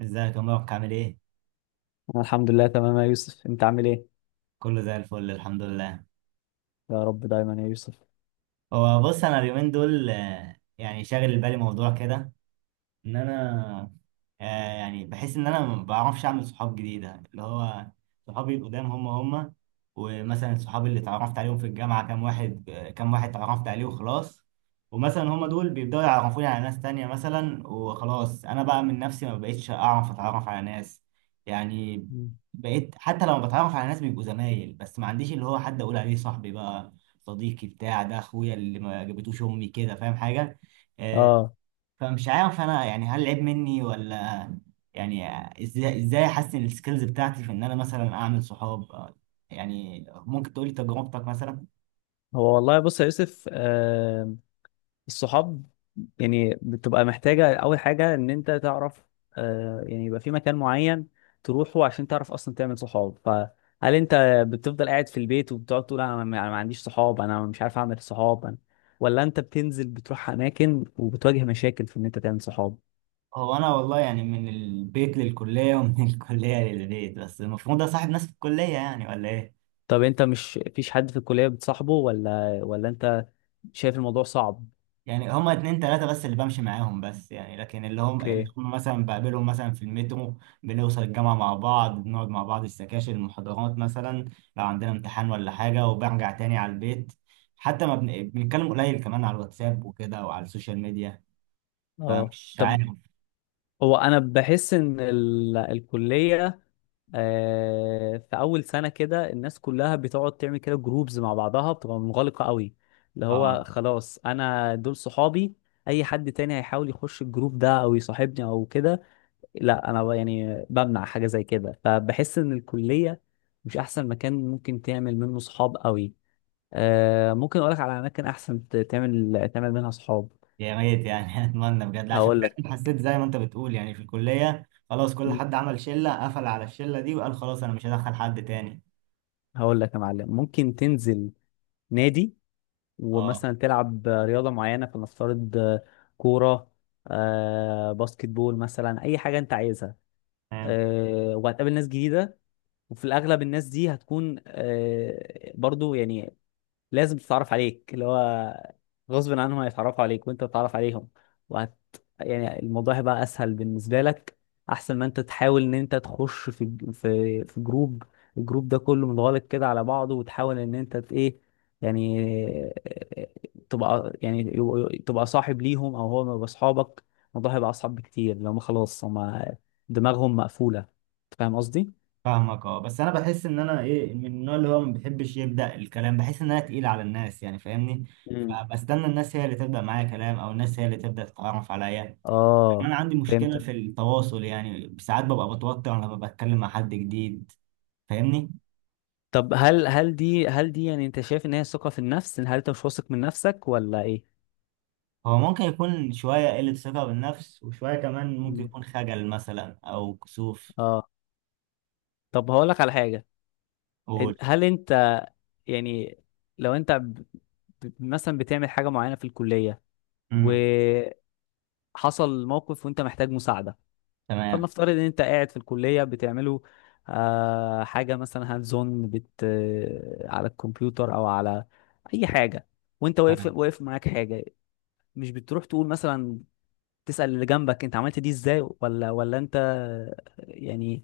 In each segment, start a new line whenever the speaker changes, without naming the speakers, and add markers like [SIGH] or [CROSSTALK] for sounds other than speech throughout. ازيك يا مبروك عامل ايه؟
أنا الحمد لله تمام يا يوسف، انت عامل ايه؟
كله زي الفل الحمد لله.
يا رب دايما يا يوسف.
هو بص انا اليومين دول يعني شاغل بالي موضوع كده ان انا آه يعني بحس ان انا ما بعرفش اعمل صحاب جديده اللي هو صحابي القدام هم. ومثلا صحابي اللي اتعرفت عليهم في الجامعه كام واحد كام واحد اتعرفت عليه وخلاص. ومثلا هم دول بيبداوا يعرفوني على ناس تانية مثلا، وخلاص انا بقى من نفسي ما بقيتش اعرف اتعرف على ناس. يعني
مم.
بقيت حتى لما بتعرف على ناس بيبقوا زمايل بس ما عنديش اللي هو حد اقول عليه صاحبي بقى، صديقي، بتاع ده، اخويا اللي ما جابتوش امي، كده فاهم حاجه؟ آه،
اه.
فمش عارف انا يعني هل عيب مني ولا يعني ازاي احسن السكيلز بتاعتي في ان انا مثلا اعمل صحاب؟ يعني ممكن تقولي تجربتك مثلا؟
هو والله بص يا يوسف، الصحاب يعني بتبقى محتاجة اول حاجة ان انت تعرف، يعني يبقى في مكان معين تروحه عشان تعرف اصلا تعمل صحاب. فهل انت بتفضل قاعد في البيت وبتقعد تقول انا ما أنا ما عنديش صحاب، انا مش عارف اعمل صحاب أنا، ولا انت بتنزل بتروح اماكن وبتواجه مشاكل في ان انت تعمل صحاب؟
هو انا والله يعني من البيت للكلية ومن [LAUGHS] الكلية للبيت، بس المفروض اصاحب ناس في الكلية يعني ولا ايه؟
طب انت مش فيش حد في الكلية بتصاحبه، ولا انت شايف الموضوع صعب؟
يعني هما اتنين تلاتة بس اللي بمشي معاهم، بس يعني لكن اللي هم اللي
اوكي.
هم مثلا بقابلهم مثلا في المترو. بنوصل الجامعة مع بعض، بنقعد مع بعض السكاشن المحاضرات مثلا، لو عندنا امتحان ولا حاجة، وبرجع تاني على البيت. حتى ما بن... بنتكلم قليل كمان على الواتساب وكده وعلى السوشيال ميديا.
اه
فمش
طب
عارف.
هو انا بحس ان ال، الكليه في اول سنه كده الناس كلها بتقعد تعمل كده جروبز مع بعضها، بتبقى منغلقه قوي، اللي
اه،
هو خلاص انا دول صحابي. اي حد تاني هيحاول يخش الجروب ده او يصاحبني او كده، لا. انا يعني بمنع حاجه زي كده، فبحس ان الكليه مش احسن مكان ممكن تعمل منه صحاب قوي. ممكن اقولك على اماكن احسن تعمل منها صحاب.
يا ريت يعني [LAUGHS] اتمنى بجد، عشان
هقول لك،
فعلاً حسيت زي ما انت بتقول يعني في الكلية خلاص كل حد عمل شلة قفل على الشلة دي، وقال خلاص انا مش هدخل حد تاني.
هقول لك يا معلم ممكن تنزل نادي
اه،
ومثلا تلعب رياضة معينة، فلنفترض كورة، باسكت بول، مثلا أي حاجة أنت عايزها. وهتقابل ناس جديدة، وفي الأغلب الناس دي هتكون برضو يعني لازم تتعرف عليك، اللي هو غصب عنهم هيتعرفوا عليك وانت تتعرف عليهم. وهت، يعني الموضوع هيبقى اسهل بالنسبه لك، احسن ما انت تحاول ان انت تخش في في جروب الجروب ده كله متغلق كده على بعضه، وتحاول ان انت ايه، يعني [LAUGHS] تبقى يعني تبقى صاحب ليهم او هو يبقى اصحابك. الموضوع هيبقى اصعب بكتير لو ما خلاص هم دماغهم مقفوله، أنت فاهم قصدي.
فاهمك. اه، بس انا بحس ان انا ايه، من النوع اللي هو ما بيحبش يبدا الكلام، بحس ان انا تقيل على الناس يعني، فاهمني؟
مم.
فبستنى الناس هي اللي تبدا معايا كلام، او الناس هي اللي تبدا تتعرف عليا. لأن
اه
انا عندي
فهمت.
مشكله في التواصل، يعني ساعات ببقى بتوتر لما بتكلم مع حد جديد. فاهمني؟
طب هل دي يعني انت شايف ان هي ثقة في النفس، ان هل انت مش واثق من نفسك ولا ايه؟
هو ممكن يكون شويه قله ثقه بالنفس، وشويه كمان ممكن
مم.
يكون خجل مثلا او كسوف.
اه. طب هقول لك على حاجة.
قول.
هل انت يعني لو انت مثلا بتعمل حاجة معينة في الكلية
امم.
وحصل موقف وانت محتاج مساعدة،
تمام.
فلنفترض ان انت قاعد في الكلية بتعمله حاجة مثلا هاند زون بت، على الكمبيوتر او على اي حاجة، وانت واقف
تمام.
واقف معاك حاجة، مش بتروح تقول مثلا تسأل اللي جنبك انت عملت دي ازاي، ولا انت يعني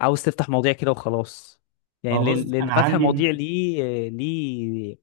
عاوز تفتح مواضيع كده وخلاص؟ يعني
هو
لان
بص
لأن
انا
فتح
عندي
المواضيع ليه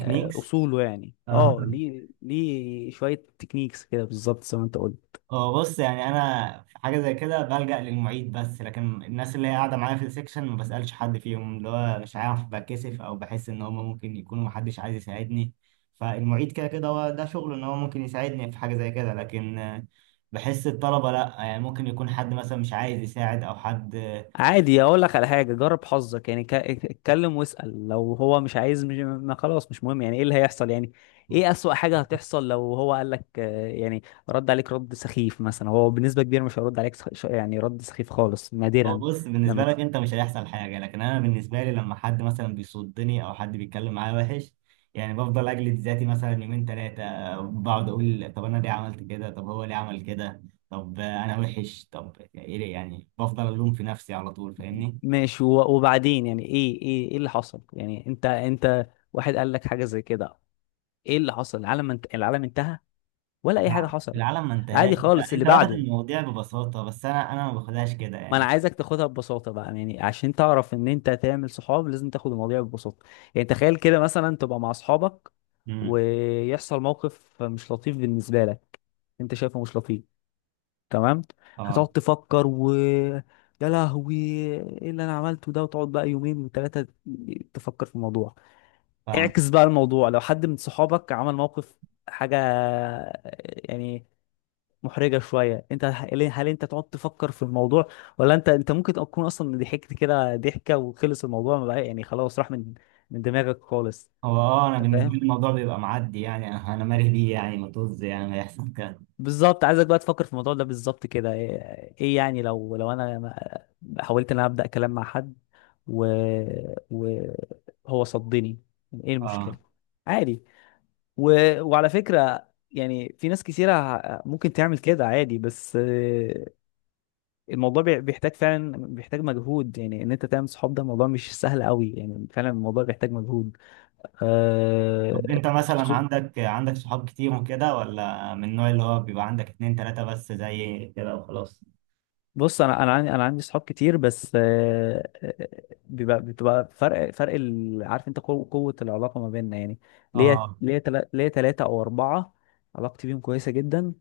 اصوله يعني.
اه،
اه ليه شوية تكنيكس كده بالظبط زي ما انت قلت.
هو بص يعني انا في حاجه زي كده بلجأ للمعيد بس، لكن الناس اللي هي قاعده معايا في السكشن ما بسألش حد فيهم، اللي هو مش عارف بتكسف، او بحس ان هم ممكن يكونوا محدش عايز يساعدني. فالمعيد كده هو ده شغله، ان هو ممكن يساعدني في حاجه زي كده، لكن بحس الطلبه لا، يعني ممكن يكون حد مثلا مش عايز يساعد او حد.
عادي، اقول لك على حاجه جرب حظك يعني، اتكلم واسال، لو هو مش عايز مش، ما خلاص مش مهم، يعني ايه اللي هيحصل يعني؟ ايه اسوأ حاجه هتحصل؟ لو هو قال لك يعني رد عليك رد سخيف مثلا، هو بنسبه كبيره مش هيرد عليك يعني رد سخيف خالص
هو
نادرا.
بص بالنسبة
لما ت-
لك أنت مش هيحصل حاجة، لكن أنا بالنسبة لي لما حد مثلا بيصدني أو حد بيتكلم معايا وحش، يعني بفضل أجلد ذاتي مثلا يومين تلاتة. بقعد أقول طب أنا ليه عملت كده، طب هو ليه عمل كده، طب أنا وحش، طب إيه ده؟ يعني بفضل ألوم في نفسي على طول، فاهمني؟
ماشي، وبعدين يعني ايه اللي حصل يعني؟ انت واحد قال لك حاجه زي كده، ايه اللي حصل؟ العالم انت، العالم انتهى ولا اي حاجه
طبعاً
حصلت؟
العالم ما انتهاش،
عادي
لا
خالص اللي
أنت واخد
بعده.
المواضيع ببساطة، بس أنا ما باخدهاش كده
ما انا
يعني.
عايزك تاخدها ببساطه بقى، يعني عشان تعرف ان انت تعمل صحاب لازم تاخد المواضيع ببساطه. يعني تخيل كده مثلا تبقى مع اصحابك
امم.
ويحصل موقف مش لطيف بالنسبه لك، انت شايفه مش لطيف، تمام. هتقعد
أه.
تفكر، و يا لهوي ايه اللي انا عملته ده، وتقعد بقى يومين وثلاثه تفكر في الموضوع.
فاهم.
اعكس بقى الموضوع، لو حد من صحابك عمل موقف، حاجه يعني محرجه شويه، انت هل انت تقعد تفكر في الموضوع، ولا انت ممكن تكون اصلا ضحكت كده ضحكه وخلص الموضوع، ما بقى يعني خلاص راح من من دماغك خالص؟
هو أه أنا
انت
بالنسبة
فاهم،
لي الموضوع بيبقى معدي، يعني أنا مالي بيه يعني، ما طز يعني ما يحصل كده.
بالظبط عايزك بقى تفكر في الموضوع ده بالظبط كده. ايه ايه يعني لو لو انا حاولت ان انا ابدا كلام مع حد و وهو صدني، ايه
اه
المشكله؟ عادي. و... وعلى فكره يعني في ناس كثيره ممكن تعمل كده عادي، بس الموضوع بيحتاج فعلا، بيحتاج مجهود، يعني ان انت تعمل صحاب ده موضوع مش سهل قوي، يعني فعلا الموضوع بيحتاج مجهود.
طب
آه
انت مثلا
خصوص،
عندك صحاب كتير وكده، ولا من النوع اللي هو بيبقى عندك اتنين تلاتة بس زي كده وخلاص؟
بص انا، انا عندي صحاب كتير بس، بيبقى بتبقى فرق عارف انت قوه العلاقه ما بيننا يعني. ليا
اه
ليا تلا- ليا ثلاثه او اربعه علاقتي بيهم كويسه جدا،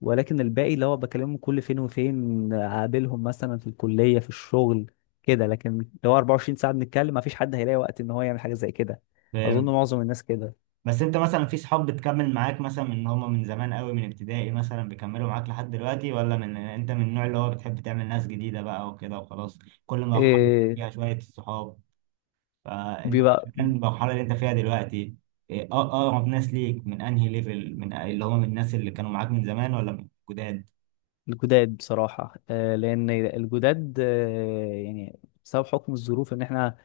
ولكن الباقي اللي هو بكلمهم كل فين وفين اقابلهم مثلا في الكليه في الشغل كده، لكن لو 24 ساعه بنتكلم ما فيش حد هيلاقي وقت ان هو يعمل حاجه زي كده. اظن
فاهم.
معظم الناس كده.
بس انت مثلا في صحاب بتكمل معاك مثلا من ان هما من زمان قوي، من ابتدائي مثلا بيكملوا معاك لحد دلوقتي، ولا من انت من النوع اللي هو بتحب تعمل ناس جديدة بقى وكده وخلاص؟ كل مرحلة
إيه
فيها شوية الصحاب، فانت
بيبقى
كان المرحلة اللي انت فيها دلوقتي اه اقرب ناس ليك من انهي ليفل، من اللي هما من الناس اللي كانوا معاك من زمان ولا من جداد؟
الجداد بصراحة، لأن الجداد يعني بسبب حكم الظروف، إن إحنا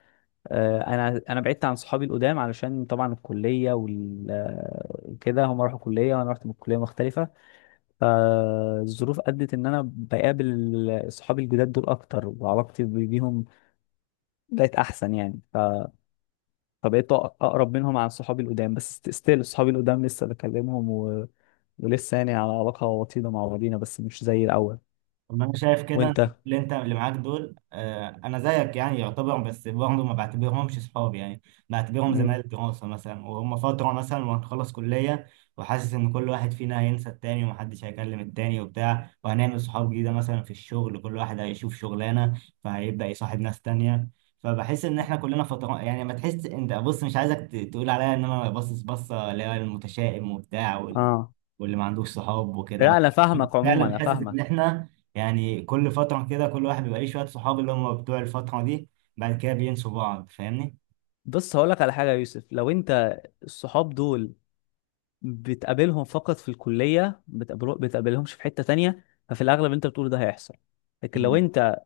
أنا بعدت عن صحابي القدام علشان طبعا الكلية وكده، هم راحوا كلية وأنا رحت من كلية مختلفة، فالظروف أدت إن أنا بقابل صحابي الجداد دول أكتر، وعلاقتي بيهم بقت أحسن يعني، فبقيت أقرب منهم عن صحابي القدام، بس ستيل صحابي القدام لسه بكلمهم، و... ولسه يعني على علاقة وطيدة مع بعضينا بس مش زي الأول.
طب ما انا شايف كده
وأنت؟
إن اللي معاك دول انا زيك يعني يعتبر، بس برضه ما بعتبرهمش صحاب يعني، بعتبرهم
مم.
زمايل دراسه مثلا، وهم فتره مثلا وهنخلص كليه. وحاسس ان كل واحد فينا هينسى التاني ومحدش هيكلم التاني وبتاع، وهنعمل صحاب جديده مثلا في الشغل. كل واحد هيشوف شغلانه فهيبدا يصاحب ناس تانيه. فبحس ان احنا كلنا فتره يعني، ما تحس انت بص مش عايزك تقول عليا ان انا باصص بصه اللي هي المتشائم وبتاع
آه
واللي ما عندوش صحاب
لا
وكده.
انا فاهمك، عموما
فعلا
انا
حاسس
فاهمك.
ان احنا يعني كل فتره كده كل واحد بيبقى ليه شويه صحاب اللي هم بتوع الفتره دي، بعد كده بينسوا بعض، فاهمني؟
بص هقول لك على حاجه يا يوسف، لو انت الصحاب دول بتقابلهم فقط في الكليه، بتقابلهمش في حته تانية، ففي الاغلب انت بتقول ده هيحصل. لكن لو
مم.
انت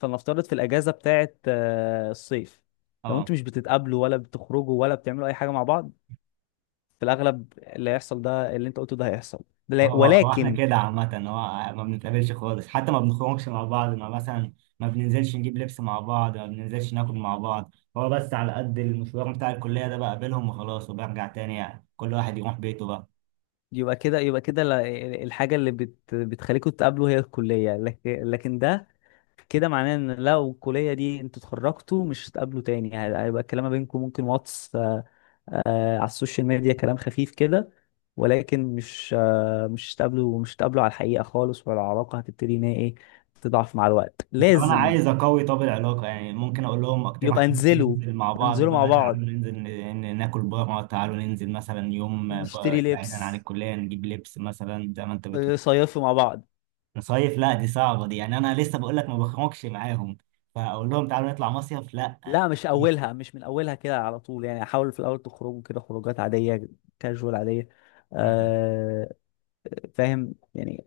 فلنفترض في الاجازه بتاعه الصيف، لو
اه.
انتوا مش بتتقابلوا ولا بتخرجوا ولا بتعملوا اي حاجه مع بعض، في الاغلب اللي هيحصل ده اللي انت قلته ده هيحصل.
هو احنا
ولكن
كده عامه، هو ما بنتقابلش خالص، حتى ما بنخرجش مع بعض. ما مثلا ما بننزلش نجيب لبس مع بعض، ما بننزلش ناكل مع بعض، هو بس على قد المشوار بتاع الكليه ده بقابلهم وخلاص، وبرجع تاني يعني كل واحد يروح بيته بقى.
يبقى كده الحاجه اللي بتخليكم تتقابلوا هي الكليه، لكن ده كده معناه ان لو الكليه دي انتوا اتخرجتوا مش هتقابلوا تاني، يعني هيبقى الكلام ما بينكم ممكن واتس، على السوشيال ميديا كلام خفيف كده، ولكن مش مش هتقابلوا على الحقيقه خالص، ولا العلاقه هتبتدي ان هي ايه تضعف مع الوقت
طب انا
لازم.
عايز اقوي طب العلاقه، يعني ممكن اقول لهم اقترح
يبقى
عليكم
انزلوا،
ننزل مع بعض
انزلوا
بقى،
مع
تعالوا
بعض،
ننزل ناكل بره، تعالوا ننزل مثلا يوم
نشتري
بقى بعيدا عن
لبس،
الكليه نجيب لبس مثلا زي ما انت بتقول.
صيفوا مع بعض.
نصيف لا دي صعبه دي، يعني انا لسه بقول لك ما بخرجش معاهم، فاقول لهم تعالوا نطلع مصيف؟ لا.
لا مش
[LAUGHS]
اولها، مش من اولها كده على طول يعني، حاولوا في الاول تخرجوا كده خروجات عاديه، كاجوال عاديه.
مم.
آه، فاهم يعني،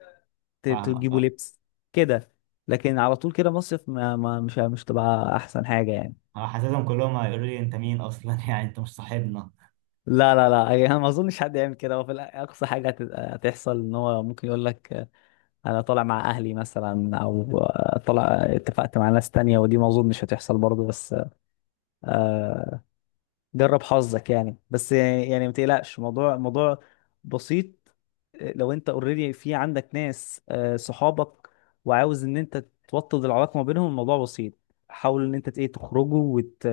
تجيبوا
فاهمك.
لبس كده، لكن على طول كده مصيف، ما ما مش مش تبقى احسن حاجه يعني.
اه، حاسسهم كلهم هيقولوا لي انت مين اصلا [LAUGHS] يعني انت مش صاحبنا.
لا يعني انا [LAUGHS] ما اظنش حد يعمل كده، وفي اقصى حاجه هتحصل ان هو ممكن يقول لك انا طالع مع اهلي مثلا، او طالع اتفقت مع ناس تانية، ودي ما اظنش هتحصل برضه. بس آه، جرب حظك يعني، بس يعني ما تقلقش، موضوع بسيط. لو انت اوريدي في عندك ناس صحابك، وعاوز ان انت توطد العلاقه ما بينهم، الموضوع بسيط، حاول ان انت ايه تخرجوا، وت...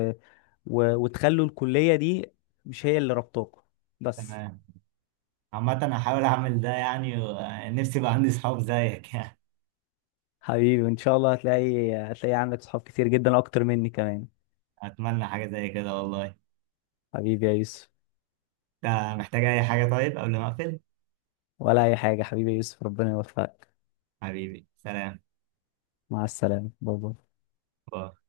و... وتخلوا الكليه دي مش هي اللي ربطوكوا بس.
تمام. عامه انا هحاول اعمل ده يعني، و- نفسي يبقى عندي صحاب زيك [LAUGHS] يعني.
حبيبي ان شاء الله هتلاقي، هتلاقي عندك صحاب كتير جدا اكتر مني كمان.
اتمنى حاجه زي كده والله.
حبيبي يا يوسف،
ده محتاج أي حاجة طيب قبل ما أقفل؟
ولا اي حاجه حبيبي يا يوسف، ربنا يوفقك.
حبيبي، سلام.
مع السلامه، باي باي.
باي.